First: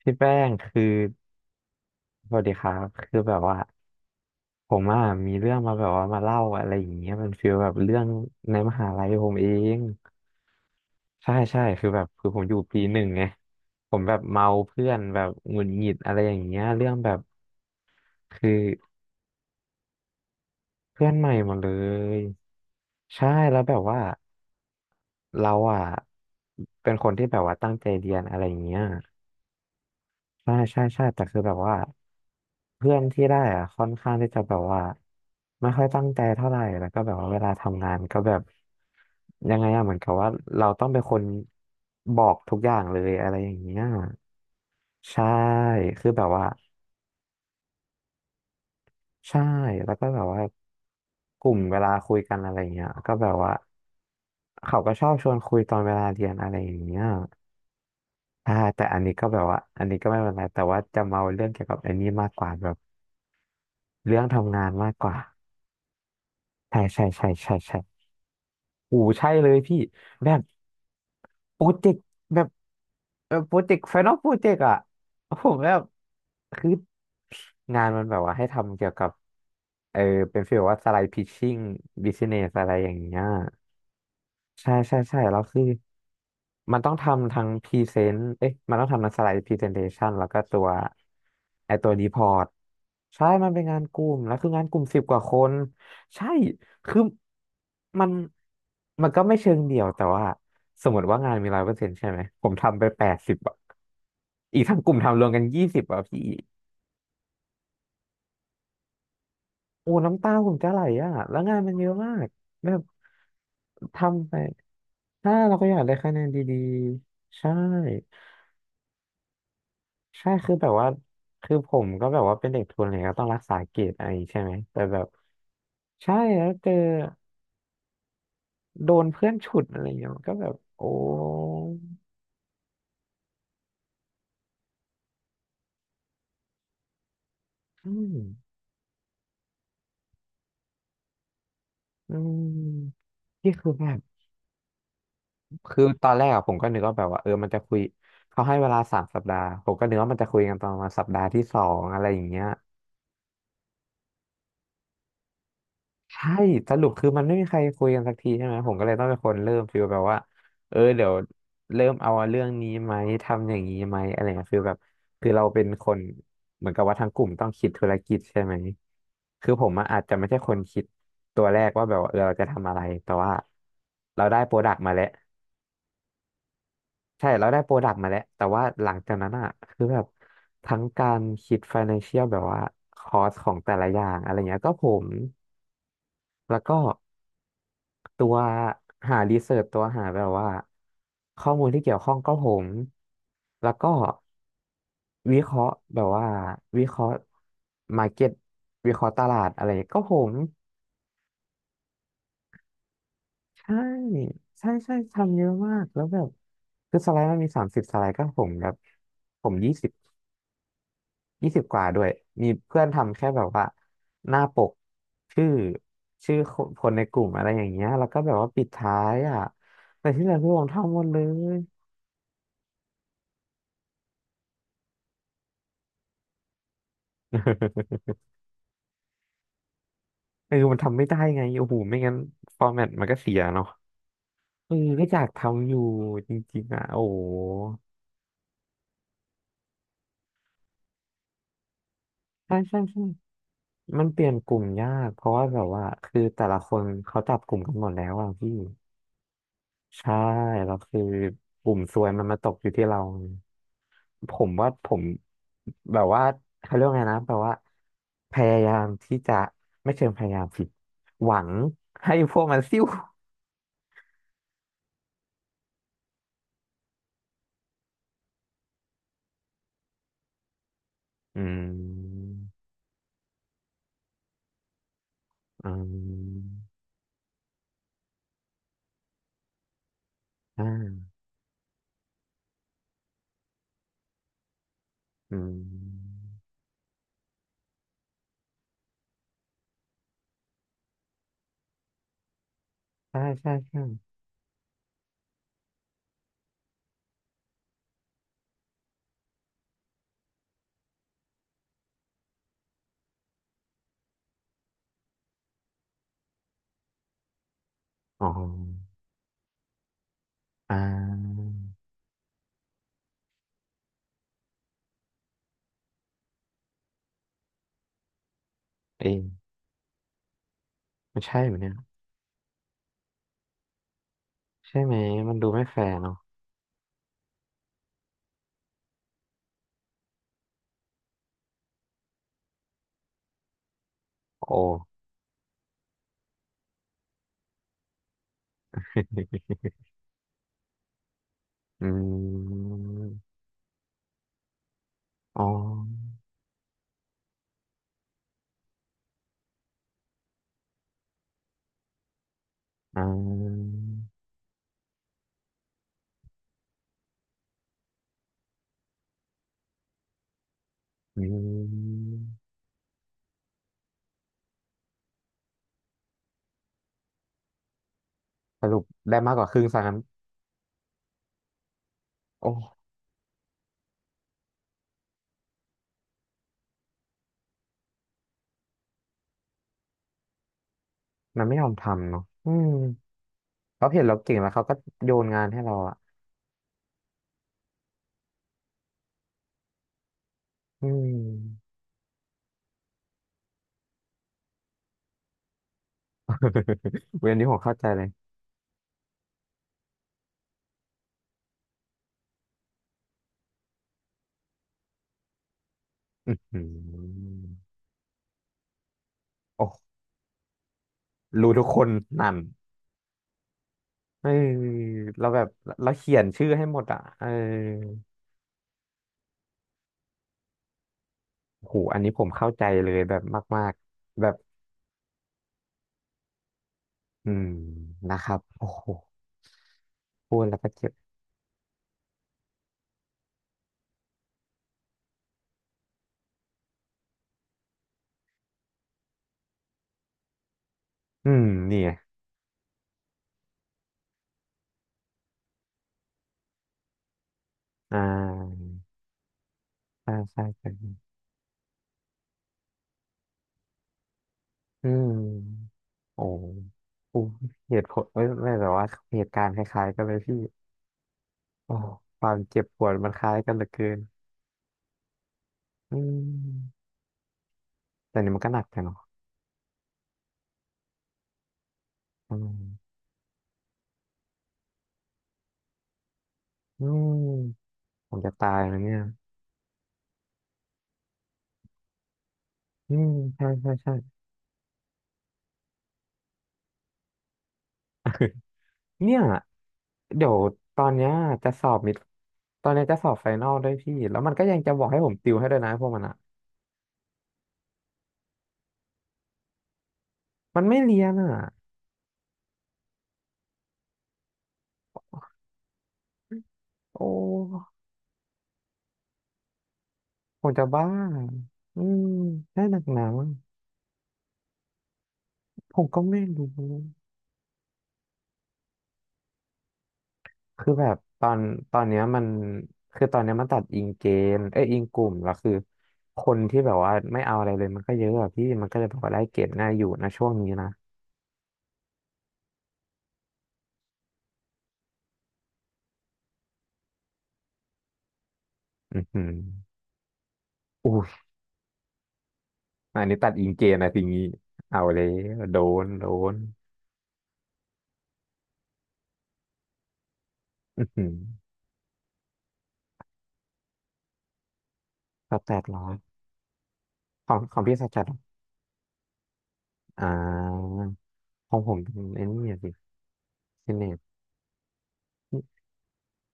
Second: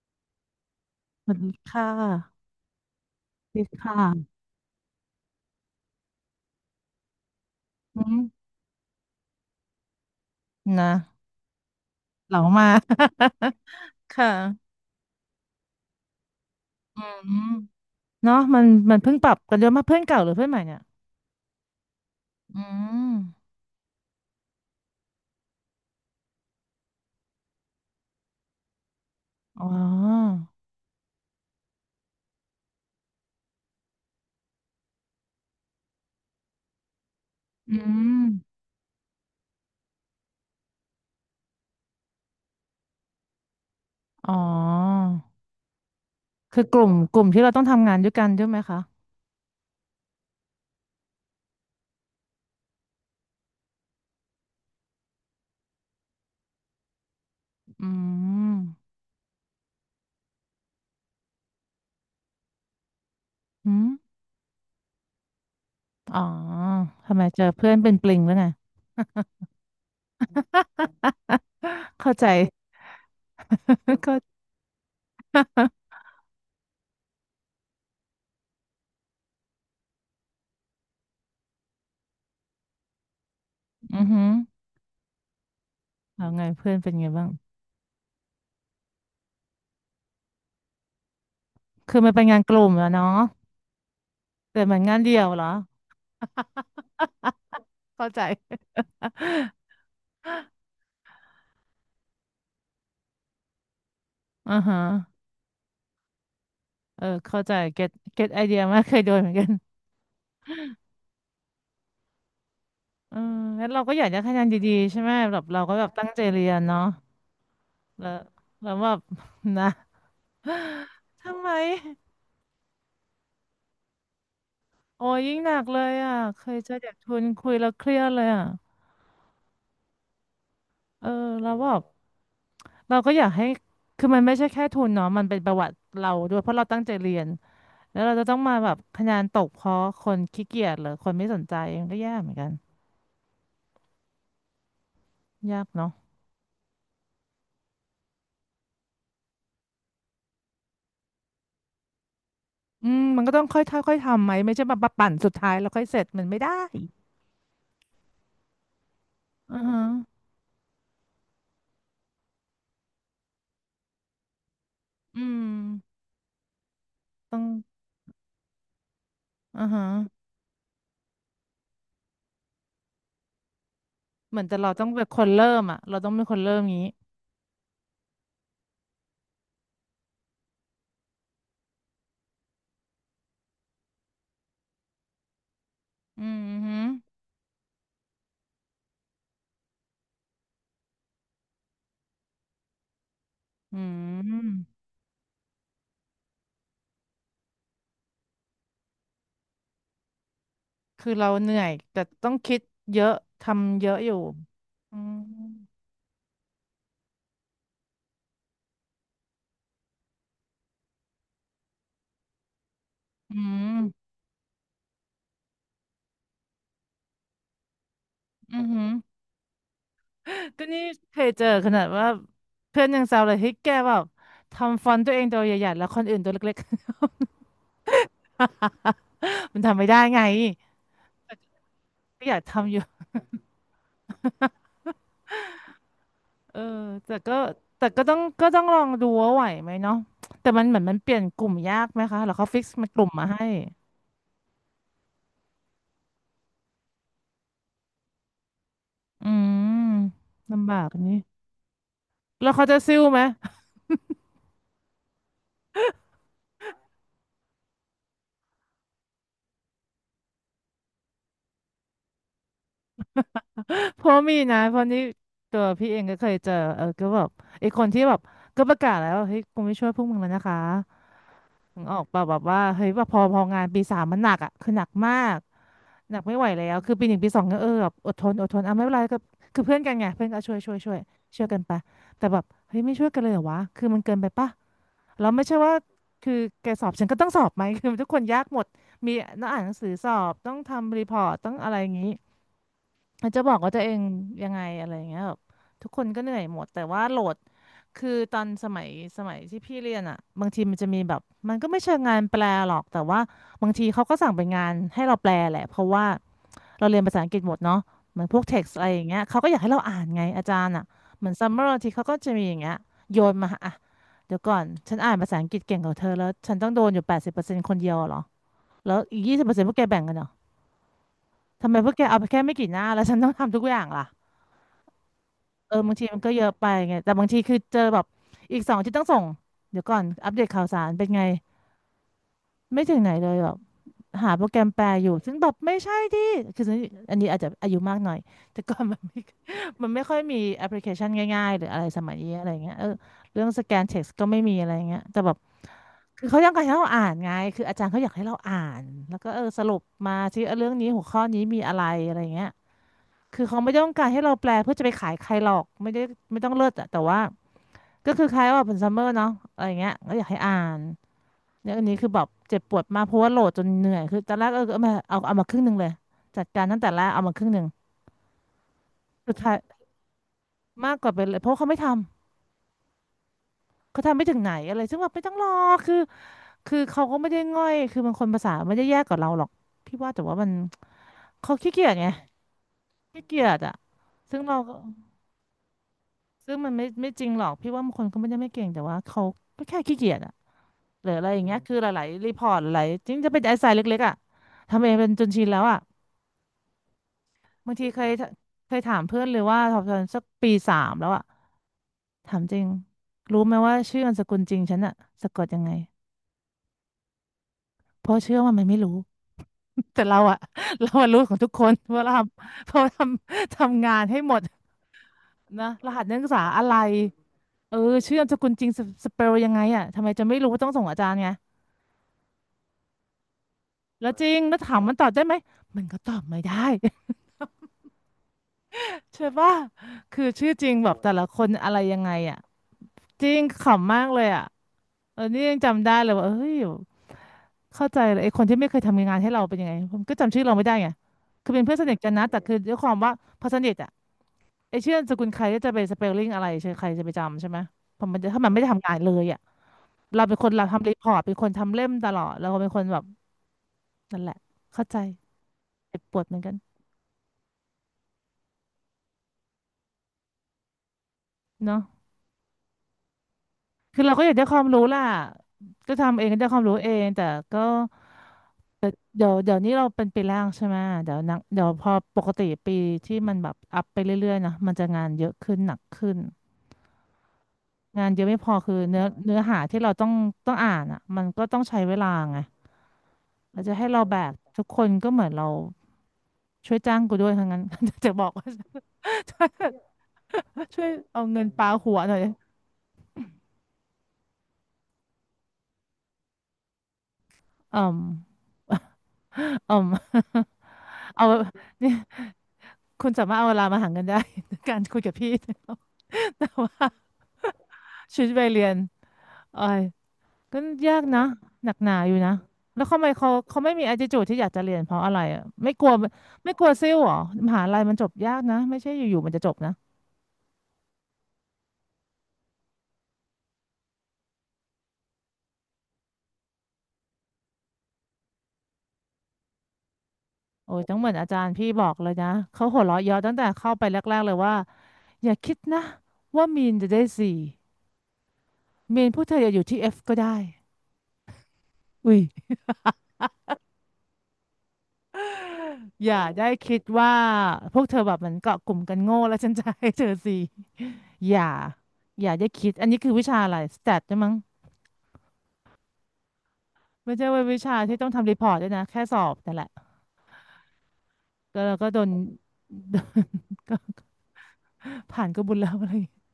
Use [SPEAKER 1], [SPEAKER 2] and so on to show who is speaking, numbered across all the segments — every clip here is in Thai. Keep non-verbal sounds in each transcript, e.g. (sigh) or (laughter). [SPEAKER 1] พี่แป้งคือ
[SPEAKER 2] สวัสดีค่ะ
[SPEAKER 1] สวัสดีครับคือแบบ
[SPEAKER 2] ส
[SPEAKER 1] ว่า
[SPEAKER 2] วัสดีค่ะ
[SPEAKER 1] ผมอ่ะมีเรื่องมาแบบว่ามาเล่าอะไรอย่างเงี้ยมันฟีลแบบเรื่อ
[SPEAKER 2] อื
[SPEAKER 1] ง
[SPEAKER 2] ม
[SPEAKER 1] ในมหาลัยผมเอง
[SPEAKER 2] นะ
[SPEAKER 1] ใช่ใช่คือแบบคือ
[SPEAKER 2] เห
[SPEAKER 1] ผ
[SPEAKER 2] ลา
[SPEAKER 1] มอยู่
[SPEAKER 2] มา
[SPEAKER 1] ปีหนึ่งไงผม
[SPEAKER 2] (laughs)
[SPEAKER 1] แบ
[SPEAKER 2] ค
[SPEAKER 1] บเมา
[SPEAKER 2] ่ะ
[SPEAKER 1] เพื่อนแบบหงุดหงิดอะไรอย่างเงี้ยเรื่อง
[SPEAKER 2] อื
[SPEAKER 1] แบบ
[SPEAKER 2] มเนาะ
[SPEAKER 1] คือ
[SPEAKER 2] มันเพิ่งปรับกันด้วยมาเพื่อนเก่าหรือเพื่อนใหม่เนี่ย
[SPEAKER 1] เพื่อนใหม่หมดเลย
[SPEAKER 2] อืม
[SPEAKER 1] ใช่แล้วแบบว่าเราอ่ะเป็นคนที่แบบว่าตั้งใจเรียนอะไรอย่างเงี้ย
[SPEAKER 2] อ๋อ
[SPEAKER 1] ใช่ใช่ใช่แต่คือแบบว่าเพื่อนที่ได้อะค่อนข้างที่จะแบบว่าไม่ค่อยตั้งใจเท่าไหร่แล้วก็แบบว่าเวลา
[SPEAKER 2] อื
[SPEAKER 1] ทำงานก็
[SPEAKER 2] ม
[SPEAKER 1] แบบยังไงอะเหมือนกับว่าเราต้องเป็นคนบอกทุกอย่างเลยอะไรอย่างเงี้ย
[SPEAKER 2] อ๋อ
[SPEAKER 1] ใช่คือแบบว่า
[SPEAKER 2] คือกลุ่มกลุ่มที่เราต้องทำงานด้วยกันด้วยไหมคะ
[SPEAKER 1] ใช่แล้วก็แบบว่ากลุ่มเวลาคุยกันอะไรเงี้ยก็แบบว่าเขาก็ชอบชวนคุยตอนเวลาเรียนอะไรอย่างเงี้ย
[SPEAKER 2] อื
[SPEAKER 1] ใช่
[SPEAKER 2] ม
[SPEAKER 1] แต่อันนี้ก็แบบว่าอันนี้ก็ไม่เป็นไรแต่ว่าจะเมาเรื่องเกี่ยวกับอันนี้มากกว่าแบบ
[SPEAKER 2] อืม
[SPEAKER 1] เรื่องทำงานมากกว่า
[SPEAKER 2] อ๋อ
[SPEAKER 1] ใช่ใช่
[SPEAKER 2] ทำไม
[SPEAKER 1] ใช่
[SPEAKER 2] เจอ
[SPEAKER 1] ใช่
[SPEAKER 2] เพื่อนเป็น
[SPEAKER 1] ใช่
[SPEAKER 2] ปลิงแล้วไง (laughs)
[SPEAKER 1] โอ้ใช่เลยพี่แบบโปรเจกต์
[SPEAKER 2] เข้าใจ
[SPEAKER 1] แบบแบบโปรเจกต์ไฟ
[SPEAKER 2] (laughs)
[SPEAKER 1] นอล
[SPEAKER 2] เข้า
[SPEAKER 1] โปรเจกต์อ่ะผมแบบคืองานมันแบบว่าให้ทำเกี่ยวกับเออเป็นฟีลว่าสไลด์พิชชิ่งบิสเนสอะไรอย่างเงี้ย
[SPEAKER 2] อือหือ
[SPEAKER 1] ใช่ใช่ใช่แล้วคือ
[SPEAKER 2] เอาไงเพื่อ
[SPEAKER 1] มั
[SPEAKER 2] น
[SPEAKER 1] นต้
[SPEAKER 2] เป็
[SPEAKER 1] อง
[SPEAKER 2] นไงบ้าง
[SPEAKER 1] ทำทั้งพรีเซนต์เอ๊ะมันต้องทำทั้งสไลด์พรีเซนเทชันแล้วก็ตัวไอตัว
[SPEAKER 2] คือ
[SPEAKER 1] รี
[SPEAKER 2] มัน
[SPEAKER 1] พ
[SPEAKER 2] เป็
[SPEAKER 1] อ
[SPEAKER 2] น
[SPEAKER 1] ร์
[SPEAKER 2] งาน
[SPEAKER 1] ต
[SPEAKER 2] กลุ่มอะเนาะ
[SPEAKER 1] ใช่มันเป็นงานกลุ่มแล้วคือ
[SPEAKER 2] แต่
[SPEAKER 1] งาน
[SPEAKER 2] เห
[SPEAKER 1] ก
[SPEAKER 2] มือ
[SPEAKER 1] ลุ่
[SPEAKER 2] น
[SPEAKER 1] ม
[SPEAKER 2] งา
[SPEAKER 1] สิ
[SPEAKER 2] น
[SPEAKER 1] บก
[SPEAKER 2] เดี่ย
[SPEAKER 1] ว่า
[SPEAKER 2] ว
[SPEAKER 1] ค
[SPEAKER 2] เหรอ
[SPEAKER 1] นใช่คือมั
[SPEAKER 2] เข้า
[SPEAKER 1] น
[SPEAKER 2] ใจ
[SPEAKER 1] มันก็ไม่เชิงเดี่ยวแต่ว่าสมมติว่างานมี100%ใช่ไหมผมทำไป80อะ
[SPEAKER 2] อ่า
[SPEAKER 1] อีกทั้
[SPEAKER 2] ฮะ
[SPEAKER 1] งกลุ่มทำรวมกันยี่สิบอะพี่
[SPEAKER 2] เออเข้าใจเก็ตเก็ตไอเดียมากเคยโดนเหมือนกัน (laughs)
[SPEAKER 1] โอ้น้ำตาผมจะไหลอ่ะแล้วงานมันเยอะมากแบบ
[SPEAKER 2] เออแล้วเราก็อยากได้
[SPEAKER 1] ทำไป
[SPEAKER 2] คะแนนดีๆใช่ไหม
[SPEAKER 1] ถ้า
[SPEAKER 2] แบบ
[SPEAKER 1] เรา
[SPEAKER 2] เรา
[SPEAKER 1] ก็
[SPEAKER 2] ก็
[SPEAKER 1] อยาก
[SPEAKER 2] แบบ
[SPEAKER 1] ได้
[SPEAKER 2] ตั้ง
[SPEAKER 1] คะแน
[SPEAKER 2] ใจ
[SPEAKER 1] น
[SPEAKER 2] เรีย
[SPEAKER 1] ดี
[SPEAKER 2] นเนาะ
[SPEAKER 1] ๆใช่
[SPEAKER 2] แล้วแล้วแบบ (laughs) นะ
[SPEAKER 1] ใช่คือแบบว่า
[SPEAKER 2] ทำไม
[SPEAKER 1] คือผมก็แบบว่าเป็นเด็กทุนอะไรก็ต้องรักษาเกียรติอะไรอย่างงี้ใช่ไหมแต่แบ
[SPEAKER 2] โอ้
[SPEAKER 1] บ
[SPEAKER 2] ยยิ่งหนักเลย
[SPEAKER 1] ใช่
[SPEAKER 2] อ่ะเค
[SPEAKER 1] แล้ว
[SPEAKER 2] ย
[SPEAKER 1] เจ
[SPEAKER 2] เจ
[SPEAKER 1] อ
[SPEAKER 2] อเด็กทุนคุยแล้วเครียดเลยอ่ะ
[SPEAKER 1] โดนเพื่อนฉุดอะไรอย่างเงี้ยมันก็แบบโอ้
[SPEAKER 2] เออเราแล้วแบบเราก็อยากให้คือมันไม่ใช่แค่ทุนเนาะมันเป็นประวัติเราด้วยเพราะเราตั้งใจเรียน
[SPEAKER 1] อื
[SPEAKER 2] แล้วเรา
[SPEAKER 1] ม
[SPEAKER 2] จะต้องมาแบบคะแนนตกเพราะคนขี้เกียจหรือคนไม่สนใจมันก็แย่
[SPEAKER 1] อื
[SPEAKER 2] เหมือนกัน
[SPEAKER 1] มนี่คือแบบ
[SPEAKER 2] ยาก
[SPEAKER 1] คือ
[SPEAKER 2] เนาะ
[SPEAKER 1] ตอนแรกอะผมก็นึกว่าแบบว่าเออมันจะคุยเขาให้เวลา3 สัปดาห์ผมก็นึกว่ามันจะคุยกันตอนประมาณสัปดาห์ที่สองอะไรอย่างเงี้ย
[SPEAKER 2] อืมมันก็ต้องค่อยๆค่อยๆทำไหมไม่ใช่แบบมาปั่นสุดท้ายแล้วค่อยเสร็จมัน
[SPEAKER 1] ใช่
[SPEAKER 2] ไม่ได้
[SPEAKER 1] สรุปคือมันไม่มีใครคุยกันสักทีใช่ไหมผมก็เลยต้องเป็นคนเริ่
[SPEAKER 2] อือ
[SPEAKER 1] มฟี
[SPEAKER 2] ฮะ
[SPEAKER 1] ลแบบว่าเออเดี๋ยวเริ่มเอาเรื่องนี้ไหมทำอย่างนี้ไหมอะไรเงี้ยฟีลแบบ
[SPEAKER 2] อื
[SPEAKER 1] คือเรา
[SPEAKER 2] ม
[SPEAKER 1] เป็นคนเหมือนกับว่าทั้งกลุ่ม
[SPEAKER 2] ต้อ
[SPEAKER 1] ต้
[SPEAKER 2] ง
[SPEAKER 1] องคิดธุรกิจใช่ไหมคือ
[SPEAKER 2] อื
[SPEAKER 1] ผ
[SPEAKER 2] อ
[SPEAKER 1] ม
[SPEAKER 2] ฮะ
[SPEAKER 1] อะอาจจะไม่ใช่คนคิดตัวแรกว่าแบบว่าเออเราจะทำอะไรแต่ว่าเรา
[SPEAKER 2] เห
[SPEAKER 1] ได้
[SPEAKER 2] มือน
[SPEAKER 1] โปร
[SPEAKER 2] แต่
[SPEAKER 1] ดั
[SPEAKER 2] เรา
[SPEAKER 1] กต์
[SPEAKER 2] ต้อง
[SPEAKER 1] มาแล้
[SPEAKER 2] เป็
[SPEAKER 1] ว
[SPEAKER 2] นคนเริ่มอ่ะเราต้องเป็นคนเริ่มงี้
[SPEAKER 1] ใช่เราได้โปรดักต์มาแล้วแต่ว่าหลังจากนั้นอะคือแบบทั้งการคิด financial แบบว่าคอสของแต่ละอย่างอะไรเงี้ยก็ผม
[SPEAKER 2] อืม
[SPEAKER 1] แล้ว
[SPEAKER 2] ฮึ
[SPEAKER 1] ก็ตัวหารีเสิร์ชตัวหาแบบว่าข้อมูลที่เกี่ยวข้องก็ผมแล้ว
[SPEAKER 2] อื
[SPEAKER 1] ก็
[SPEAKER 2] ม
[SPEAKER 1] วิเคราะห์แบบว่าวิเคราะห์มาร์เก็ตวิเคราะห์ตลาดอะไรก็ผม
[SPEAKER 2] คือเราเหนื่อยแต่ต้องคิดเยอะท
[SPEAKER 1] ใช่
[SPEAKER 2] ำเยอะอยู่
[SPEAKER 1] ใช่ใช่
[SPEAKER 2] อืม
[SPEAKER 1] ทำเยอะมากแล้วแบบคือสไลด์มันมี30สไลด์ก็ผมแบบผมยี่สิบ 20 กว่าด้วยมีเพื่อนทำแค่
[SPEAKER 2] อื
[SPEAKER 1] แบบว่า
[SPEAKER 2] ม
[SPEAKER 1] หน้าปกชื่อชื่อคนในกลุ่มอะไรอย่างเงี้ยแล้วก็แบบว่า
[SPEAKER 2] อื
[SPEAKER 1] ปิ
[SPEAKER 2] อ
[SPEAKER 1] ด
[SPEAKER 2] ฮึ
[SPEAKER 1] ท้ายอ่ะแต่ที่เหลือพี่ว
[SPEAKER 2] ก็
[SPEAKER 1] ง
[SPEAKER 2] นี่
[SPEAKER 1] ทำหมดเล
[SPEAKER 2] เคยเจอ
[SPEAKER 1] ย
[SPEAKER 2] ขนาดว่าเพื่อนยังแซวเลยเฮ้ยแกแบบทำฟอนต์ตัวเองตัวใหญ่ๆแล้วคนอื่นตัวเล็ก
[SPEAKER 1] (laughs)
[SPEAKER 2] ๆ (laughs) มันทำไม่ได้ไง
[SPEAKER 1] เออมันทำไม่ได้ไงโอ้โหไม่งั้น
[SPEAKER 2] ก็อยาก
[SPEAKER 1] ฟอ
[SPEAKER 2] ทำ
[SPEAKER 1] ร์
[SPEAKER 2] อ
[SPEAKER 1] แม
[SPEAKER 2] ยู่
[SPEAKER 1] ตมันก็เสียเนาะเออก็อยากทำอยู่จ
[SPEAKER 2] เออ
[SPEAKER 1] ริงๆอ่ะโอ้
[SPEAKER 2] แต่
[SPEAKER 1] โห
[SPEAKER 2] ก็แต่ก็ต้องก็ต้องลองดูว่าไหวไหมเนาะแต่มันเหมือนมันเปลี่ยนกลุ่มยากไหมคะหรือเขา
[SPEAKER 1] ใช่
[SPEAKER 2] ฟิกซ์
[SPEAKER 1] ใช่
[SPEAKER 2] มาก
[SPEAKER 1] ใช่
[SPEAKER 2] ลุ่มมาให้
[SPEAKER 1] มันเปลี่ยนกลุ่มยากเพราะว่าแบบว่าคือแต่ละคนเขาจับกลุ่มกันหมดแล้วอ่ะพี่
[SPEAKER 2] อืม
[SPEAKER 1] ใช่
[SPEAKER 2] ลำ
[SPEAKER 1] แล้ว
[SPEAKER 2] บาก
[SPEAKER 1] คื
[SPEAKER 2] อั
[SPEAKER 1] อ
[SPEAKER 2] นนี้
[SPEAKER 1] กลุ่มซวยมันมาต
[SPEAKER 2] แล้ว
[SPEAKER 1] กอ
[SPEAKER 2] เขา
[SPEAKER 1] ยู่
[SPEAKER 2] จะ
[SPEAKER 1] ที่
[SPEAKER 2] ซิ้
[SPEAKER 1] เรา
[SPEAKER 2] วไหม (laughs)
[SPEAKER 1] ผมว่าผมแบบว่าเขาเรียกว่าไงนะแบบว่าพยายามที่จะไม่เชิงพยายามผิดหวังให้พวกมันซิ่ว (laughs)
[SPEAKER 2] เพราะมีนะเพราะนี่ตัวพี่เองก็เคยเจอเออก็แบบไอ้คนที่แบบก็ประกาศแล้วว่าเฮ้ยกูไม่ช่วยพวกมึงแล้วนะคะ
[SPEAKER 1] อื
[SPEAKER 2] ถึงออกแบบ
[SPEAKER 1] ม
[SPEAKER 2] แบบว่าเฮ้ยแบบพองานปีสามมันหนักอ่ะคือหนักมาก
[SPEAKER 1] อื
[SPEAKER 2] หนักไม่ไหว
[SPEAKER 1] ม
[SPEAKER 2] แล้ว คือปีหนึ่งปีสองก็เออแบบอดทนอดทนอ่ะไม่เป็นไรก็คือเพื่อนกันไงเพื่อนก็ช่วยช่วยช่วย
[SPEAKER 1] อ่า
[SPEAKER 2] ช่วยกันไป แต่แบบเฮ้ยไม่ช่วยกันเลยเหรอวะ คือมันเกินไปปะเรา
[SPEAKER 1] อื
[SPEAKER 2] ไม่ใช่ว่า
[SPEAKER 1] ม
[SPEAKER 2] คือแกสอบฉันก็ต้องสอบไหม คือทุกคนยากหมด มีต้องอ่านหนังสือสอบ ต้องทำรีพอร์ตต้องอะไรอย่างนี้
[SPEAKER 1] ใช่
[SPEAKER 2] มันจะ
[SPEAKER 1] ใช่
[SPEAKER 2] บอกว่า
[SPEAKER 1] ใช่
[SPEAKER 2] ตัวเองยังไงอะไรอย่างเงี้ยแบบทุกคนก็เหนื่อยหมดแต่ว่าโหลดคือตอนสมัยที่พี่เรียนอ่ะบางทีมันจะมีแบบมันก็ไม่เชิงงานแปลหรอกแต่ว่าบางทีเขาก็สั่งเป็นงานให้เราแปลแหละเพราะว่าเราเรียนภาษาอังกฤษหมดเนาะเหมื
[SPEAKER 1] อ๋
[SPEAKER 2] อ
[SPEAKER 1] อ
[SPEAKER 2] นพวกเท็กซ์อะไรอย่างเงี้ยเขาก็อยากให้เราอ่านไงอาจาร
[SPEAKER 1] อ่
[SPEAKER 2] ย์อ่ะเหมือน
[SPEAKER 1] า
[SPEAKER 2] ซัมเมอร์ที่เขาก็จะมีอย่างเงี้ยโยนมาอ่ะเดี๋ยวก่อนฉันอ่านภาษาอังกฤษเก่งกว่าเธอแล้วฉันต้องโดนอยู่80%คนเดียวเหรอแล้วอี
[SPEAKER 1] เอ๊ะ
[SPEAKER 2] ก20%พวกแกแบ่งกันเหรอ
[SPEAKER 1] มันใช่ไหม
[SPEAKER 2] ทำ
[SPEAKER 1] เนี่ย
[SPEAKER 2] ไมพวกแกเอาไปแค่ไม่กี่หน้าแล้วฉันต้องทำทุกอย่างล่ะ
[SPEAKER 1] ใช่ไหมมันดูไม่
[SPEAKER 2] เอ
[SPEAKER 1] แฟ
[SPEAKER 2] อบา
[SPEAKER 1] ร์
[SPEAKER 2] งที
[SPEAKER 1] เนาะ
[SPEAKER 2] มันก็เยอะไปไงแต่บางทีคือเจอแบบอีกสองที่ต้องส่งเดี๋ยวก่อนอัปเดตข่าวสารเป็นไงไม่ถึงไหนเลยแบบหาโปร
[SPEAKER 1] โอ้
[SPEAKER 2] แกรมแปลอยู่ซึ่งแบบไม่ใช่ที่คืออันนี้อาจจะอายุมากหน่อยแต่ก่อนมันไม่
[SPEAKER 1] (laughs)
[SPEAKER 2] (laughs) มันไม่ค่อยมีแอปพลิเคชันง่ายๆหรืออะ
[SPEAKER 1] อื
[SPEAKER 2] ไรสมัยนี้อะไรเงี้ยเออ
[SPEAKER 1] ม
[SPEAKER 2] เรื่องสแกนเท็กซ์ก็ไม่มีอะไรเงี้ยแต่แบบ
[SPEAKER 1] อ๋อ
[SPEAKER 2] คือเขาต้องการให้เราอ่านไงคืออาจารย์เขาอยากให้เราอ่านแล้วก็เออสรุปมาที่เรื่องนี้หัวข้อนี้มีอะไรอะไรเงี้ย
[SPEAKER 1] อ่
[SPEAKER 2] คือเขาไม่
[SPEAKER 1] า
[SPEAKER 2] ต้องการให้เราแปลเพื่อจะไปขายใครหรอกไม่ได้ไม่ต้องเลิศอะแต่ว่าก็คือคล้ายว่าผป็ซัมเมอร์เนาะอะไรเงี้ยก็อยากให้อ่าน
[SPEAKER 1] อื
[SPEAKER 2] เนี่ยอันนี้คือ
[SPEAKER 1] ม
[SPEAKER 2] แบบเจ็บปวดมากเพราะว่าโหลดจนเหนื่อยคือตอนแรกเออเอามาครึ่งหนึ่งเลยจัดการตั้งแต่แรกเอามาครึ่งหนึ่ง
[SPEAKER 1] สรุปได้มา
[SPEAKER 2] สุ
[SPEAKER 1] ก
[SPEAKER 2] ด
[SPEAKER 1] กว่า
[SPEAKER 2] ท้า
[SPEAKER 1] ค
[SPEAKER 2] ย
[SPEAKER 1] รึ่งซะงั้น
[SPEAKER 2] มากกว่าไปเลยเพราะเขาไม่ท
[SPEAKER 1] โอ้
[SPEAKER 2] ำเขาทำไม่ถึงไหนอะไรซึ่งแบบไม่ต้องรอคือคือเขาก็ไม่ได้ง่อยคือบางคนภาษาไม่ได้แย่กว่าเราหรอกพี่ว่าแต่ว่ามัน
[SPEAKER 1] มัน
[SPEAKER 2] เขา
[SPEAKER 1] ไม่ยอ
[SPEAKER 2] ขี้
[SPEAKER 1] ม
[SPEAKER 2] เกียจไง
[SPEAKER 1] ทำเนาะอืม
[SPEAKER 2] ขี้เกียจอะ
[SPEAKER 1] เขาเห็นเราเก่ง
[SPEAKER 2] ซึ่ง
[SPEAKER 1] แล้ว
[SPEAKER 2] เรา
[SPEAKER 1] เขาก็
[SPEAKER 2] ก็
[SPEAKER 1] โยนงานให้เราอ่ะ
[SPEAKER 2] ซึ่งมันไม่จริงหรอกพี่ว่าบางคนก็ไม่ได้ไม่เก่งแต่ว่าเขาก็แค่ขี้เกียจอะ
[SPEAKER 1] อื
[SPEAKER 2] หรื
[SPEAKER 1] ม
[SPEAKER 2] ออะไรอย่างเงี้ยคือหลายๆรีพอร์ตหลายจริงจะเป็นไอ้สายเล็กๆอะทำเองเป็นจนชินแล้วอะ
[SPEAKER 1] (laughs) เวรนี้ผม
[SPEAKER 2] บา
[SPEAKER 1] เข้า
[SPEAKER 2] ง
[SPEAKER 1] ใจ
[SPEAKER 2] ที
[SPEAKER 1] เล
[SPEAKER 2] เค
[SPEAKER 1] ย
[SPEAKER 2] ยเคยถามเพื่อนเลยว่าทำตอนสักปีสามแล้วอะถามจริงรู้ไหมว่าชื่อนามสกุลจริงฉันอะสะกดยังไง
[SPEAKER 1] อือหือ
[SPEAKER 2] เพราะเชื่อว่ามันไม่รู้ (laughs)
[SPEAKER 1] โอ้
[SPEAKER 2] แต่เราอะเราอะรู้ของทุ
[SPEAKER 1] รู้
[SPEAKER 2] กค
[SPEAKER 1] ทุก
[SPEAKER 2] น
[SPEAKER 1] คน
[SPEAKER 2] ว่าเราท
[SPEAKER 1] นั่น
[SPEAKER 2] ำเพราะทำทำงานให้
[SPEAKER 1] เออ
[SPEAKER 2] หมด
[SPEAKER 1] เราแบบ
[SPEAKER 2] นะร
[SPEAKER 1] เรา
[SPEAKER 2] หัส
[SPEAKER 1] เขี
[SPEAKER 2] นัก
[SPEAKER 1] ยน
[SPEAKER 2] ศึกษา
[SPEAKER 1] ชื่อ
[SPEAKER 2] อะ
[SPEAKER 1] ให้
[SPEAKER 2] ไร
[SPEAKER 1] หมดอ่ะเออ
[SPEAKER 2] เออชื่อนามสกุลจริงสเปลยังไงอะทำไมจะไม่รู้ต้องส่งอาจารย์ไง
[SPEAKER 1] โหอันนี้ผมเข้าใจเลยแบบมาก
[SPEAKER 2] แล้ว
[SPEAKER 1] ๆ
[SPEAKER 2] จ
[SPEAKER 1] แบ
[SPEAKER 2] ริ
[SPEAKER 1] บ
[SPEAKER 2] งแล้วถามมันตอบได้ไหมมันก็ตอบไม่ได้
[SPEAKER 1] อืมนะครับโอ้โห
[SPEAKER 2] (laughs) ใช่ป่ะคือ
[SPEAKER 1] พูด
[SPEAKER 2] ชื่อ
[SPEAKER 1] แล้ว
[SPEAKER 2] จ
[SPEAKER 1] ก็
[SPEAKER 2] ริง
[SPEAKER 1] เจ็
[SPEAKER 2] แบ
[SPEAKER 1] บ
[SPEAKER 2] บแต่ละคนอะไรยังไงอ่ะจริงขำมากเลยอ่ะเออนี่ยังจำได้เลยว่าเอ้ยเข้าใจเลยไอ้คนที่ไม่เคยทำงานให้เราเป็นยังไงผมก็จำชื่อเราไม่ได้ไง
[SPEAKER 1] อืม
[SPEAKER 2] คือเป็นเพื่อ
[SPEAKER 1] นี่
[SPEAKER 2] นส
[SPEAKER 1] ไง
[SPEAKER 2] นิทกันนะแต่คือด้วยความว่าพอสนิทอ่ะไอ้ชื่อนามสกุลใครก็จะไปสเปลลิ่งอะไรใช่ใครจะไปจำใช่ไหม
[SPEAKER 1] อ่
[SPEAKER 2] เพราะมันจะถ้ามันไม่
[SPEAKER 1] า
[SPEAKER 2] ได้ทำงานเลยอ่ะ
[SPEAKER 1] ใช่
[SPEAKER 2] เราเป็น
[SPEAKER 1] ใช่
[SPEAKER 2] คนเรา
[SPEAKER 1] ใช่
[SPEAKER 2] ทำรีพอร์ตเป็นคนทำเล่มตลอดเราเป็นคนแบบนั่นแหละเข้า
[SPEAKER 1] อื
[SPEAKER 2] ใจ
[SPEAKER 1] ม
[SPEAKER 2] เจ็บปว
[SPEAKER 1] โอ้
[SPEAKER 2] ดเหมือนกัน
[SPEAKER 1] โหเหตุผลเอ้ยไม่แต่ว่าเหตุการณ์คล้ายๆกันเลยพี่ โอ้
[SPEAKER 2] เนาะ
[SPEAKER 1] ความเจ็บปวดมันคล้ายกันเหลือเกิน
[SPEAKER 2] คือเราก็อยากได้ความรู้ล่ะก็
[SPEAKER 1] อื
[SPEAKER 2] ทำเองก็ได้ความรู้
[SPEAKER 1] ม
[SPEAKER 2] เองแต่ก็
[SPEAKER 1] แต่นี่มันก็หนักกัน
[SPEAKER 2] แต่
[SPEAKER 1] เนาะ
[SPEAKER 2] เดี๋ยวนี้เราเป็นปีแรกใช่ไหมเดี๋ยวนักเดี๋ยวพอปก
[SPEAKER 1] อื
[SPEAKER 2] ติปี
[SPEAKER 1] ม
[SPEAKER 2] ที่มันแบบอัพไปเรื่อยๆนะมันจะงานเยอะขึ้นหนักขึ้น
[SPEAKER 1] อืม
[SPEAKER 2] งา
[SPEAKER 1] ผ
[SPEAKER 2] น
[SPEAKER 1] ม
[SPEAKER 2] เยอะ
[SPEAKER 1] จะ
[SPEAKER 2] ไม่พ
[SPEAKER 1] ตา
[SPEAKER 2] อ
[SPEAKER 1] ย
[SPEAKER 2] คือ
[SPEAKER 1] แล้วเนี่ย
[SPEAKER 2] เนื้อหาที่เราต้องอ่านอ่ะมันก็ต้องใช้เวลาไง
[SPEAKER 1] อืมใช่
[SPEAKER 2] เรา
[SPEAKER 1] ใช่
[SPEAKER 2] จะให้
[SPEAKER 1] ใช่
[SPEAKER 2] เราแบกทุกคนก็เหมือนเราช่วยจ้างกูด้วยทั้งนั้น (laughs) จะบอกว่า
[SPEAKER 1] เนี่ยเดี๋ยว
[SPEAKER 2] (laughs)
[SPEAKER 1] ต
[SPEAKER 2] ช่
[SPEAKER 1] อ
[SPEAKER 2] วย
[SPEAKER 1] นเนี้ย
[SPEAKER 2] เอาเงิน
[SPEAKER 1] จะส
[SPEAKER 2] ปา
[SPEAKER 1] อบมิ
[SPEAKER 2] หั
[SPEAKER 1] ด
[SPEAKER 2] วหน่อยเอือ
[SPEAKER 1] ตอนเนี้ยจะสอบไฟนอลด้วยพี่ แล้วมันก็ยังจะบอกให้ผมติวให้ด้วยนะพวกมันอ่ะ
[SPEAKER 2] อืม (laughs) เ
[SPEAKER 1] มันไม่เรียน
[SPEAKER 2] อา
[SPEAKER 1] อ่ะ
[SPEAKER 2] (laughs) นี่ คุณสามารถเอาเวลามาหาเงินได้ (laughs) ในการคุยกับพี่ (laughs) แต่ว่า
[SPEAKER 1] โอ้
[SPEAKER 2] ชีวิตวัยเรียนเอ้ย
[SPEAKER 1] ผม
[SPEAKER 2] ก็
[SPEAKER 1] จะบ้า
[SPEAKER 2] ยากนะหนัก
[SPEAKER 1] อื
[SPEAKER 2] หนา
[SPEAKER 1] ม
[SPEAKER 2] อยู่นะ
[SPEAKER 1] ได้หนั
[SPEAKER 2] แล้
[SPEAKER 1] ก
[SPEAKER 2] ว
[SPEAKER 1] ห
[SPEAKER 2] ทำ
[SPEAKER 1] นา
[SPEAKER 2] ไม
[SPEAKER 1] ม
[SPEAKER 2] เขาไม่มี attitude ที่อยากจะเรียนเพราะอะไรอ่ะไม่
[SPEAKER 1] ผ
[SPEAKER 2] ก
[SPEAKER 1] ม
[SPEAKER 2] ลัว
[SPEAKER 1] ก็ไม่รู้
[SPEAKER 2] ไม่กลัวซิ่วเหรอมหาลัยมันจบยากนะไม่ใช่อยู่ๆมันจะจบนะ
[SPEAKER 1] คือแบบตอนตอนเนี้ยมันคือตอนเนี้ยมันตัดอิงเกณฑ์เอ้ยอิงกลุ่มแล้วคือคนที่แบบว่าไม่เอาอะไรเลยมันก็เยอะอะพี่มันก็เลยแบบว่าได้เกรดง่ายอยู่นะช่วงนี้นะ
[SPEAKER 2] โอ้ยต้องเหมือนอาจารย์พี่บอกเลยนะเขาหัวเราะเยาะตั้งแต่เข้าไปแรกๆเลยว่าอย่าคิดนะว่ามีนจะได้สี่
[SPEAKER 1] อือ
[SPEAKER 2] มีนพ
[SPEAKER 1] หื
[SPEAKER 2] วก
[SPEAKER 1] อ
[SPEAKER 2] เธออย่าอยู่ที่ F ก็ได้
[SPEAKER 1] อู้ย
[SPEAKER 2] อุ้ย
[SPEAKER 1] อันนี้ตัดอิงเกณฑ์นะทีนี้เอาเลยโดนโด
[SPEAKER 2] อย่า
[SPEAKER 1] น
[SPEAKER 2] ได้คิดว่าพวกเธอแบบเหมือนเกาะกลุ่มกันโง่แล้วฉันจะให้เธอสี่
[SPEAKER 1] อือหือ
[SPEAKER 2] อย่าอย่าได้คิดอันนี้คือวิชาอะไรสแตทใช่มั้ง
[SPEAKER 1] สักแปดร้อย
[SPEAKER 2] ไม่ใช่
[SPEAKER 1] ของ
[SPEAKER 2] ว่า
[SPEAKER 1] ข
[SPEAKER 2] วิ
[SPEAKER 1] องพี่
[SPEAKER 2] ชา
[SPEAKER 1] สักแป
[SPEAKER 2] ที่
[SPEAKER 1] ด
[SPEAKER 2] ต้อ
[SPEAKER 1] ร้
[SPEAKER 2] ง
[SPEAKER 1] อย
[SPEAKER 2] ทำรีพอร์ตด้วยนะแค่สอบแต่นแหละ
[SPEAKER 1] อ่าของ
[SPEAKER 2] ก็
[SPEAKER 1] ผ
[SPEAKER 2] เรา
[SPEAKER 1] ม
[SPEAKER 2] ก็โด
[SPEAKER 1] เป็น
[SPEAKER 2] น
[SPEAKER 1] ไอ้นี่อะสิ
[SPEAKER 2] (laughs) โดนก็
[SPEAKER 1] เนต
[SPEAKER 2] ผ่านก็บุญแล้วอะไรอย่างเงี้ย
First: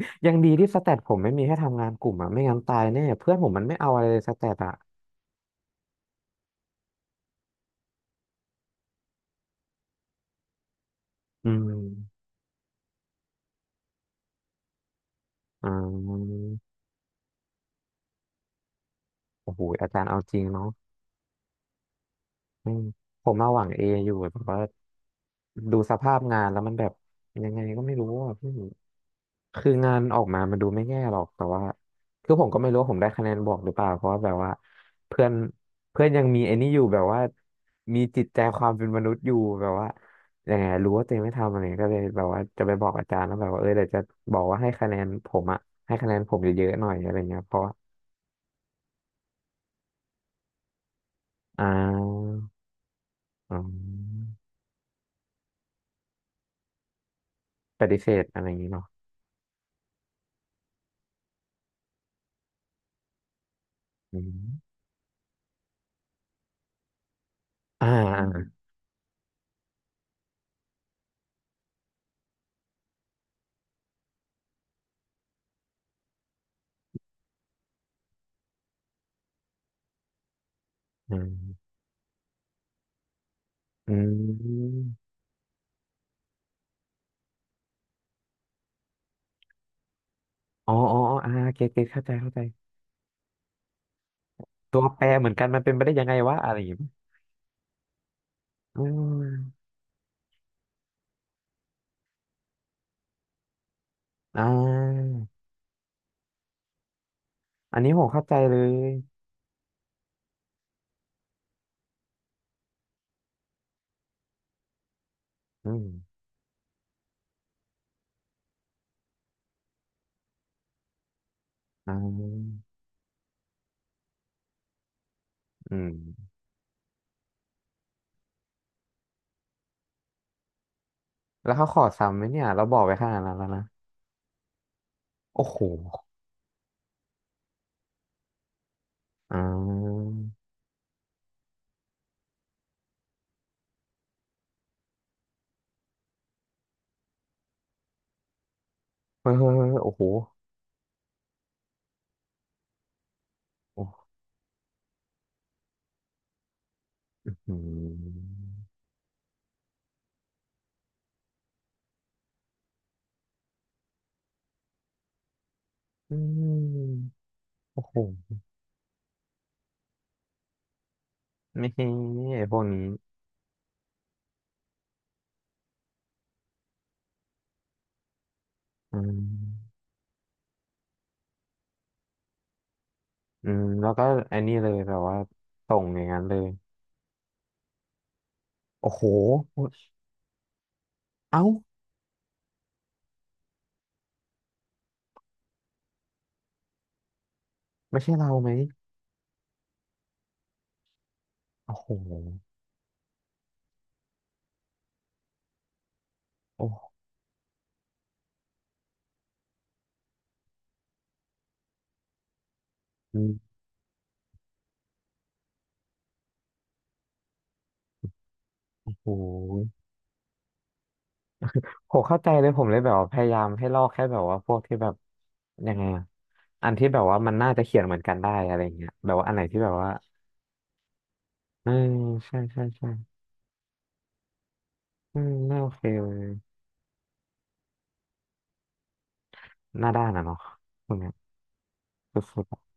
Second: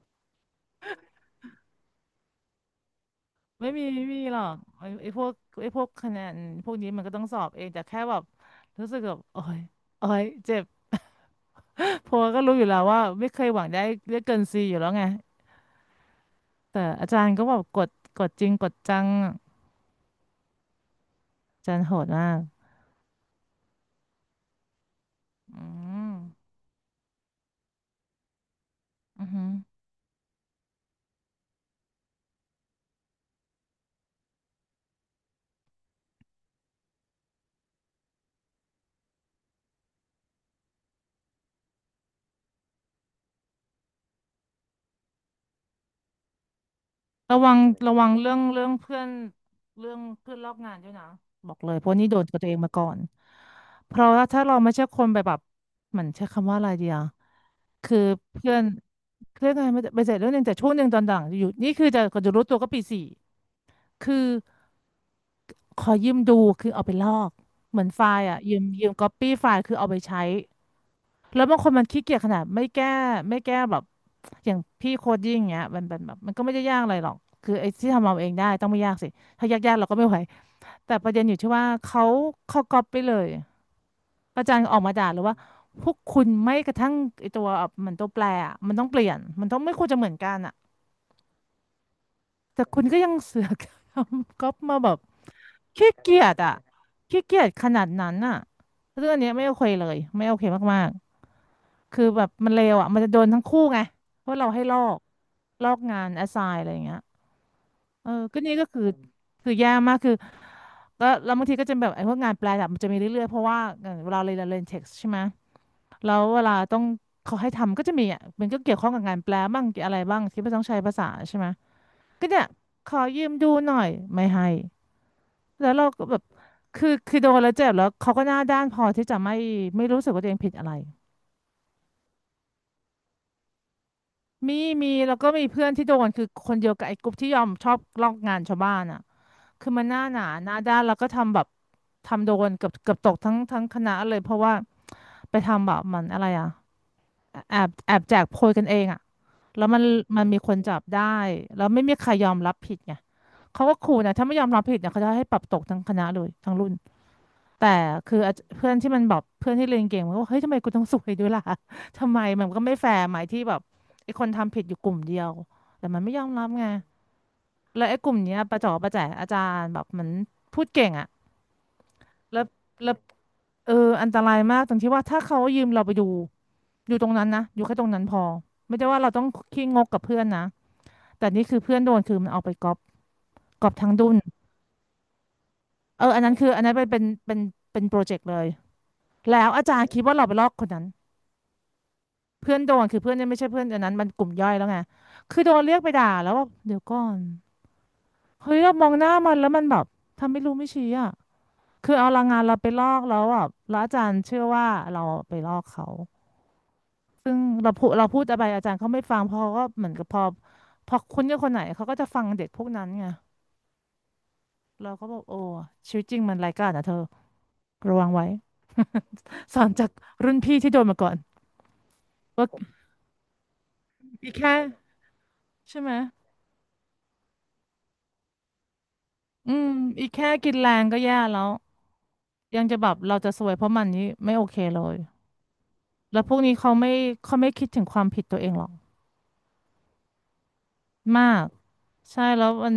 [SPEAKER 1] (laughs) ยังดีที่สแตทผมไม่มีให้ทำงานกลุ่มอะไม่งั้นตายแน่เพื่อนผมมัน
[SPEAKER 2] ไม่
[SPEAKER 1] ไม่
[SPEAKER 2] มี
[SPEAKER 1] เอาอะไร
[SPEAKER 2] ไม่
[SPEAKER 1] เล
[SPEAKER 2] มี
[SPEAKER 1] ยส
[SPEAKER 2] หร
[SPEAKER 1] แต
[SPEAKER 2] อ
[SPEAKER 1] ท
[SPEAKER 2] ก
[SPEAKER 1] อะ
[SPEAKER 2] ไอ้พวกไอ้พวกคะแนนพวกนี้มันก็ต้องสอบเองแต่แค่แบบรู้สึกแบบโอ้ยโอ้ยเจ็บ
[SPEAKER 1] อื
[SPEAKER 2] เพ
[SPEAKER 1] ม
[SPEAKER 2] ราะว่าก็รู้อยู่แล้วว่าไม่เคยหวังได้เลือกเกินซีอยู่แล้วไง
[SPEAKER 1] อ่า
[SPEAKER 2] แต่อาจารย์ก็บอกกดกดจริงกดจัง
[SPEAKER 1] โอ้โหอาจารย์เอาจริงเนาะ
[SPEAKER 2] อาจารย์โหดมาก
[SPEAKER 1] อืมผมมาหวังเออยู่แต่ว่า
[SPEAKER 2] อื
[SPEAKER 1] ดูส
[SPEAKER 2] ม
[SPEAKER 1] ภาพงานแล้วมันแบบยังไงก็ไม่รู้อ่ะพี่
[SPEAKER 2] อือหือ
[SPEAKER 1] คืองานออกมามันดูไม่แย่หรอกแต่ว่าคือผมก็ไม่รู้ว่าผมได้คะแนนบวกหรือเปล่าเพราะว่าแบบว่าเพื่อนเพื่อนยังมีไอ้นี่อยู่แบบว่ามีจิตใจความเป็นมนุษย์อยู่แบบว่ายังไงรู้ว่าตัวเองไม่ทำอะไรก็เลยแบบว่าจะไปบอกอาจารย์แล้วแบบว่าเออเดี๋ยวจะบอกว่าให้คะแนนผมอะให้คะแนนผมเยอะๆหน่อยอะไร
[SPEAKER 2] ระ
[SPEAKER 1] เงี้ยเพ
[SPEAKER 2] วัง
[SPEAKER 1] ราะว่า
[SPEAKER 2] ระวังเรื่องเพื่อนเรื่องเพื่อนรอบงานด้วยนะบอก
[SPEAKER 1] อ่
[SPEAKER 2] เลยเพราะนี่โดน
[SPEAKER 1] า
[SPEAKER 2] กับตัวเองมาก่อน
[SPEAKER 1] อื
[SPEAKER 2] เพราะว่าถ้า
[SPEAKER 1] ม
[SPEAKER 2] เราไม่ใช่คนไปแบบเหมือนใช้คำว่าอะไรเดียว
[SPEAKER 1] ป
[SPEAKER 2] คื
[SPEAKER 1] ฏิ
[SPEAKER 2] อ
[SPEAKER 1] เสธอะไรอ
[SPEAKER 2] เพื่อ
[SPEAKER 1] ย่าง
[SPEAKER 2] น
[SPEAKER 1] งี้เนาะ
[SPEAKER 2] เพื่อนอะไรไม่ไปเสร็จเรื่องหนึงแต่ช่วงหนึ่งตอนหลังอยู่นี่คือจะก็จะรู้ตัวก็ปีสี่
[SPEAKER 1] อื
[SPEAKER 2] คือ
[SPEAKER 1] ม
[SPEAKER 2] ขอยืมดูคือเอาไปลอกเหมือ
[SPEAKER 1] อ่า
[SPEAKER 2] นไฟล์อะยื
[SPEAKER 1] อ่า
[SPEAKER 2] มยืมก๊อปปี้ไฟล์คือเอาไปใช้ แล้วบางคนมันขี้เกียจขนาดไม่แก้ไม่แก้แบบอย่างพี่โคดยิ่งงเงี้ยมันเป็นแบบมันก็ไม่ได้ยากอะไรหรอกคือไอ้ที่ทำเอาเองได้ต้องไม่ยากสิถ้ายากๆเราก็ไม่ไหวแต่ประ
[SPEAKER 1] อื
[SPEAKER 2] เด็นอยู่ที่ว่า
[SPEAKER 1] ม
[SPEAKER 2] เขาก๊อปไปเลย
[SPEAKER 1] อ
[SPEAKER 2] อาจา
[SPEAKER 1] ื
[SPEAKER 2] รย์ออกมาด่าเลยว่าพวกคุณไม่กระทั่งไอ้ตัวเหมือนตัวแปรอะมันต้องเปลี่ยนมันต้องไม่ควรจะเหมือนกันอ่ะ
[SPEAKER 1] อ๋ออ๋ออ๋ออ่าเก็ตเข้าใจ
[SPEAKER 2] แต่คุณก็ยังเสือกทำก๊อปมา
[SPEAKER 1] ตัว
[SPEAKER 2] แบบ
[SPEAKER 1] แปรเหมือนกันมันเป็นไป
[SPEAKER 2] ขี้
[SPEAKER 1] ได้ยังไง
[SPEAKER 2] เกียจ
[SPEAKER 1] วะอะ
[SPEAKER 2] อ่ะ
[SPEAKER 1] ไรอย่างเงี้ย
[SPEAKER 2] ขี้เกียจขนาดนั้นอ่ะ
[SPEAKER 1] อื
[SPEAKER 2] เรื่องเนี้ยไม่โอ
[SPEAKER 1] ม
[SPEAKER 2] เคเลยไม่โอเคมาก คือแบบมันเลวอ่ะ มันจะโดนทั้งคู่ไงเพราะ
[SPEAKER 1] อ่
[SPEAKER 2] เราให้ลอก
[SPEAKER 1] า
[SPEAKER 2] งานแอสไซน์อะไรอย่างเงี้ย
[SPEAKER 1] อันนี้ผ
[SPEAKER 2] เอ
[SPEAKER 1] ม
[SPEAKER 2] อ
[SPEAKER 1] เข้าใจ
[SPEAKER 2] ก็นี่
[SPEAKER 1] เล
[SPEAKER 2] ก็คือ
[SPEAKER 1] ย
[SPEAKER 2] คือแย่มากคือก็แล้วบางทีก็จะแบบไอ้พวกงานแปลดับมันจะมีเรื่อยๆเพราะว่าเวลาเราเรียนเท็กซ์ใช่ไหม
[SPEAKER 1] อืม
[SPEAKER 2] แล้วเวลาต้องเขาให้ทำก็จะมีอ่ะมันก็เกี่ยวข้องกับงานแปลบ้างอะไรบ้างที่ไม่ต้องใช้ภาษาใช่ไหม
[SPEAKER 1] อ่
[SPEAKER 2] ก็เนี่ย
[SPEAKER 1] า
[SPEAKER 2] ขอยืมดูหน่อยไม่ให้แล้ว
[SPEAKER 1] อื
[SPEAKER 2] เราก็แบบ
[SPEAKER 1] ม
[SPEAKER 2] คือโดนแล้วเจ็บแล้วเขาก็หน้าด้านพอที่จะไม่ไม่รู้สึกว่าตัวเองผิดอะไร
[SPEAKER 1] แล้วเขาขอซ้ำไหมเนี่ยเราบอกไปขนาดนั้นแล้วนะ
[SPEAKER 2] มีแล้วก็มี
[SPEAKER 1] โอ้โห
[SPEAKER 2] เพื่อนที่โดนคือคนเดียวกับไอ้กลุ่มที่ยอมชอบลอกงานชาวบ้านอ่ะ
[SPEAKER 1] อ่
[SPEAKER 2] คือมันห
[SPEAKER 1] า
[SPEAKER 2] น้าหนาหน้าด้านแล้วก็ทำแบบทำโดนเกือบตกทั้งคณะเลยเพราะว่าไปทำแบบมันอะไรอ่ะแอบแจกโพยกันเองอ่ะ
[SPEAKER 1] เฮ้ยเฮ้ย
[SPEAKER 2] แล้
[SPEAKER 1] เฮ้
[SPEAKER 2] ว
[SPEAKER 1] ยโอ้โห
[SPEAKER 2] มันมีคนจับได้แล้วไม่มีใครยอมรับผิดไงเขาก็ขู่
[SPEAKER 1] โอ้
[SPEAKER 2] นะถ้าไม่ยอมรับผิดเนี่ยเขาจะให้ปรับตกทั้งคณะเลยทั้งรุ่น
[SPEAKER 1] อื
[SPEAKER 2] แต่คืออาจ
[SPEAKER 1] ม
[SPEAKER 2] เพื่อนที่มันแบบเพื่อนที่เรียนเก่งมันก็บอกเฮ้ยทำไมกูต้องสวยด้วยล่ะ (laughs) ทำไมมันก็ไม่แฟร์ไหมที่แบบไอ้คนทำผิดอยู่กลุ่มเดียวแต่มันไม่
[SPEAKER 1] อื
[SPEAKER 2] ยอมรับไง
[SPEAKER 1] มโอ้
[SPEAKER 2] แล้ว
[SPEAKER 1] โห
[SPEAKER 2] ไอ้กลุ่มเนี้ยประจ๋อประแจ๋อาจารย์แบบเหมือนพูดเก่งอะ
[SPEAKER 1] ไม่ใช่
[SPEAKER 2] แล้
[SPEAKER 1] ไอ้
[SPEAKER 2] ว
[SPEAKER 1] พวกนี้
[SPEAKER 2] แล้วเอออันตรายมากตรงที่ว่าถ้าเขายืมเราไปดูอยู่ตรงนั้นนะอยู่แค่ตรงนั้นพอไม่ได้
[SPEAKER 1] อื
[SPEAKER 2] ว่าเรา
[SPEAKER 1] ม
[SPEAKER 2] ต้องขี้งกกับเพื่อนนะแต่นี่คือเพื่อนโดนคือมันเอาไปก๊อป
[SPEAKER 1] อืมแล้
[SPEAKER 2] ทั้ง
[SPEAKER 1] วก็
[SPEAKER 2] ดุน
[SPEAKER 1] อันนี้เลยแบบว่าส่งอ
[SPEAKER 2] เอ
[SPEAKER 1] ย่าง
[SPEAKER 2] ออั
[SPEAKER 1] นั้
[SPEAKER 2] น
[SPEAKER 1] น
[SPEAKER 2] นั้
[SPEAKER 1] เล
[SPEAKER 2] น
[SPEAKER 1] ย
[SPEAKER 2] คืออันนั้นเป็นเป็นเป็นโปรเจกต์เลย
[SPEAKER 1] โอ้โห
[SPEAKER 2] แล้วอาจารย์คิดว่าเราไปลอกคนนั้น
[SPEAKER 1] เอ้า
[SPEAKER 2] เพื่อนโดนคือเพื่อนเนี่ยไม่ใช่เพื่อนอันนั้นมันกลุ่มย่อยแล้วไงคือโดนเรียกไปด่าแล้วว่าเดี๋ยวก่อน
[SPEAKER 1] ไม่ใช่เราไหม
[SPEAKER 2] เฮ้ยเรามองหน้ามันแล้วมันแบบทำไม่รู้ไม่ชี้อ่ะ
[SPEAKER 1] โอ้โห
[SPEAKER 2] คือเอาแรงงานเราไปลอกแล้วอ่ะแล้วอาจารย์เชื่อว่าเราไปลอกเขา
[SPEAKER 1] โอ้โห
[SPEAKER 2] ซึ่งเราพูดอะไรอาจารย์เขาไม่ฟังเพอก็เหมือนกับพอคุ้นกับคนไหนเขาก็จะฟังเด็กพวกนั้นไงเราก็บอกโอ้ชีวิตจริงมันไร้ายกาจนะเธอระวังไว้
[SPEAKER 1] โอ้โห
[SPEAKER 2] สอนจากรุ่นพี่ที่โดนมาก่อน
[SPEAKER 1] ผมเข้าใจเล
[SPEAKER 2] ว่า
[SPEAKER 1] ยผมเลยแบบว่าพยายามให้ลอกแค่แบบ
[SPEAKER 2] อี
[SPEAKER 1] ว่าพ
[SPEAKER 2] แค่
[SPEAKER 1] วกที่แบบยัง
[SPEAKER 2] ใช่
[SPEAKER 1] ไง
[SPEAKER 2] ไหม
[SPEAKER 1] อะอันที่แบบว่ามันน่าจะเขียนเหมือนกันได้อะไรเงี้ยแบบว่าอันไหน
[SPEAKER 2] อื
[SPEAKER 1] ที่แบ
[SPEAKER 2] ม
[SPEAKER 1] บว่า
[SPEAKER 2] อีแค่กินแรงก็แย่แล้ว
[SPEAKER 1] เออใช่
[SPEAKER 2] ยั
[SPEAKER 1] ใช่
[SPEAKER 2] งจะแบ
[SPEAKER 1] ใช่
[SPEAKER 2] บเราจะซวยเพราะมันนี่ไม่โอเคเลย
[SPEAKER 1] อืมไม่โอเคเล
[SPEAKER 2] แล้ว
[SPEAKER 1] ย
[SPEAKER 2] พวกนี้เขาไม่คิดถึงความผิดตัวเองหรอก
[SPEAKER 1] หน้าด้านอะเนาะตรงเนี้ย
[SPEAKER 2] มาก
[SPEAKER 1] ส
[SPEAKER 2] ใช่
[SPEAKER 1] ุ
[SPEAKER 2] แล้
[SPEAKER 1] ด
[SPEAKER 2] ว
[SPEAKER 1] ๆอะ
[SPEAKER 2] มัน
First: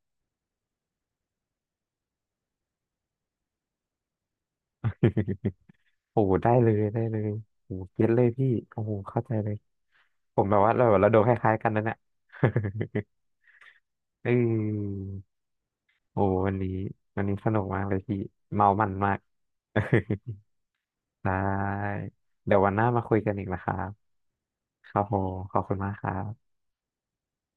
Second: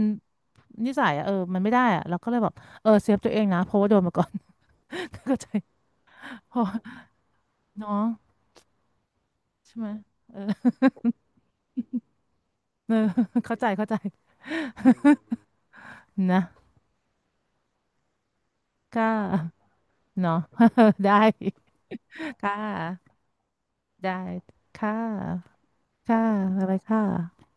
[SPEAKER 2] นิสัยอะเออมันไม่ได้อะเราก็เลยแบบเออเซฟตัวเองนะเพราะว่าโดนมาก่อน (laughs) เข้าใจ
[SPEAKER 1] (laughs) โอ้โหได้
[SPEAKER 2] เพ
[SPEAKER 1] เลย
[SPEAKER 2] อ
[SPEAKER 1] ได้เลยโอ้โหเก็
[SPEAKER 2] เนาะ
[SPEAKER 1] ตเลยพี่โอ้โหเข้าใจเลย
[SPEAKER 2] ใช่ไหมเอ
[SPEAKER 1] ผ
[SPEAKER 2] อ
[SPEAKER 1] มแบบว่าเรา
[SPEAKER 2] (laughs)
[SPEAKER 1] โดนคล้ายๆกันนะเนี่ย (laughs)
[SPEAKER 2] เออเข้าใจเข้าใจ
[SPEAKER 1] เออ โอ้
[SPEAKER 2] (laughs) นะ
[SPEAKER 1] วันนี้วันนี้สนุกมากเลยพี่เมามัน
[SPEAKER 2] ก็
[SPEAKER 1] มาก (laughs)
[SPEAKER 2] เนาะ (laughs) ได้
[SPEAKER 1] ได้
[SPEAKER 2] ค่
[SPEAKER 1] เดี๋ยววันหน้ามาคุย
[SPEAKER 2] ะ
[SPEAKER 1] กันอีกนะครับ
[SPEAKER 2] ได้
[SPEAKER 1] ค
[SPEAKER 2] ค่ะ
[SPEAKER 1] รับผมขอบคุณมากครับ
[SPEAKER 2] บ๊ายค่ะ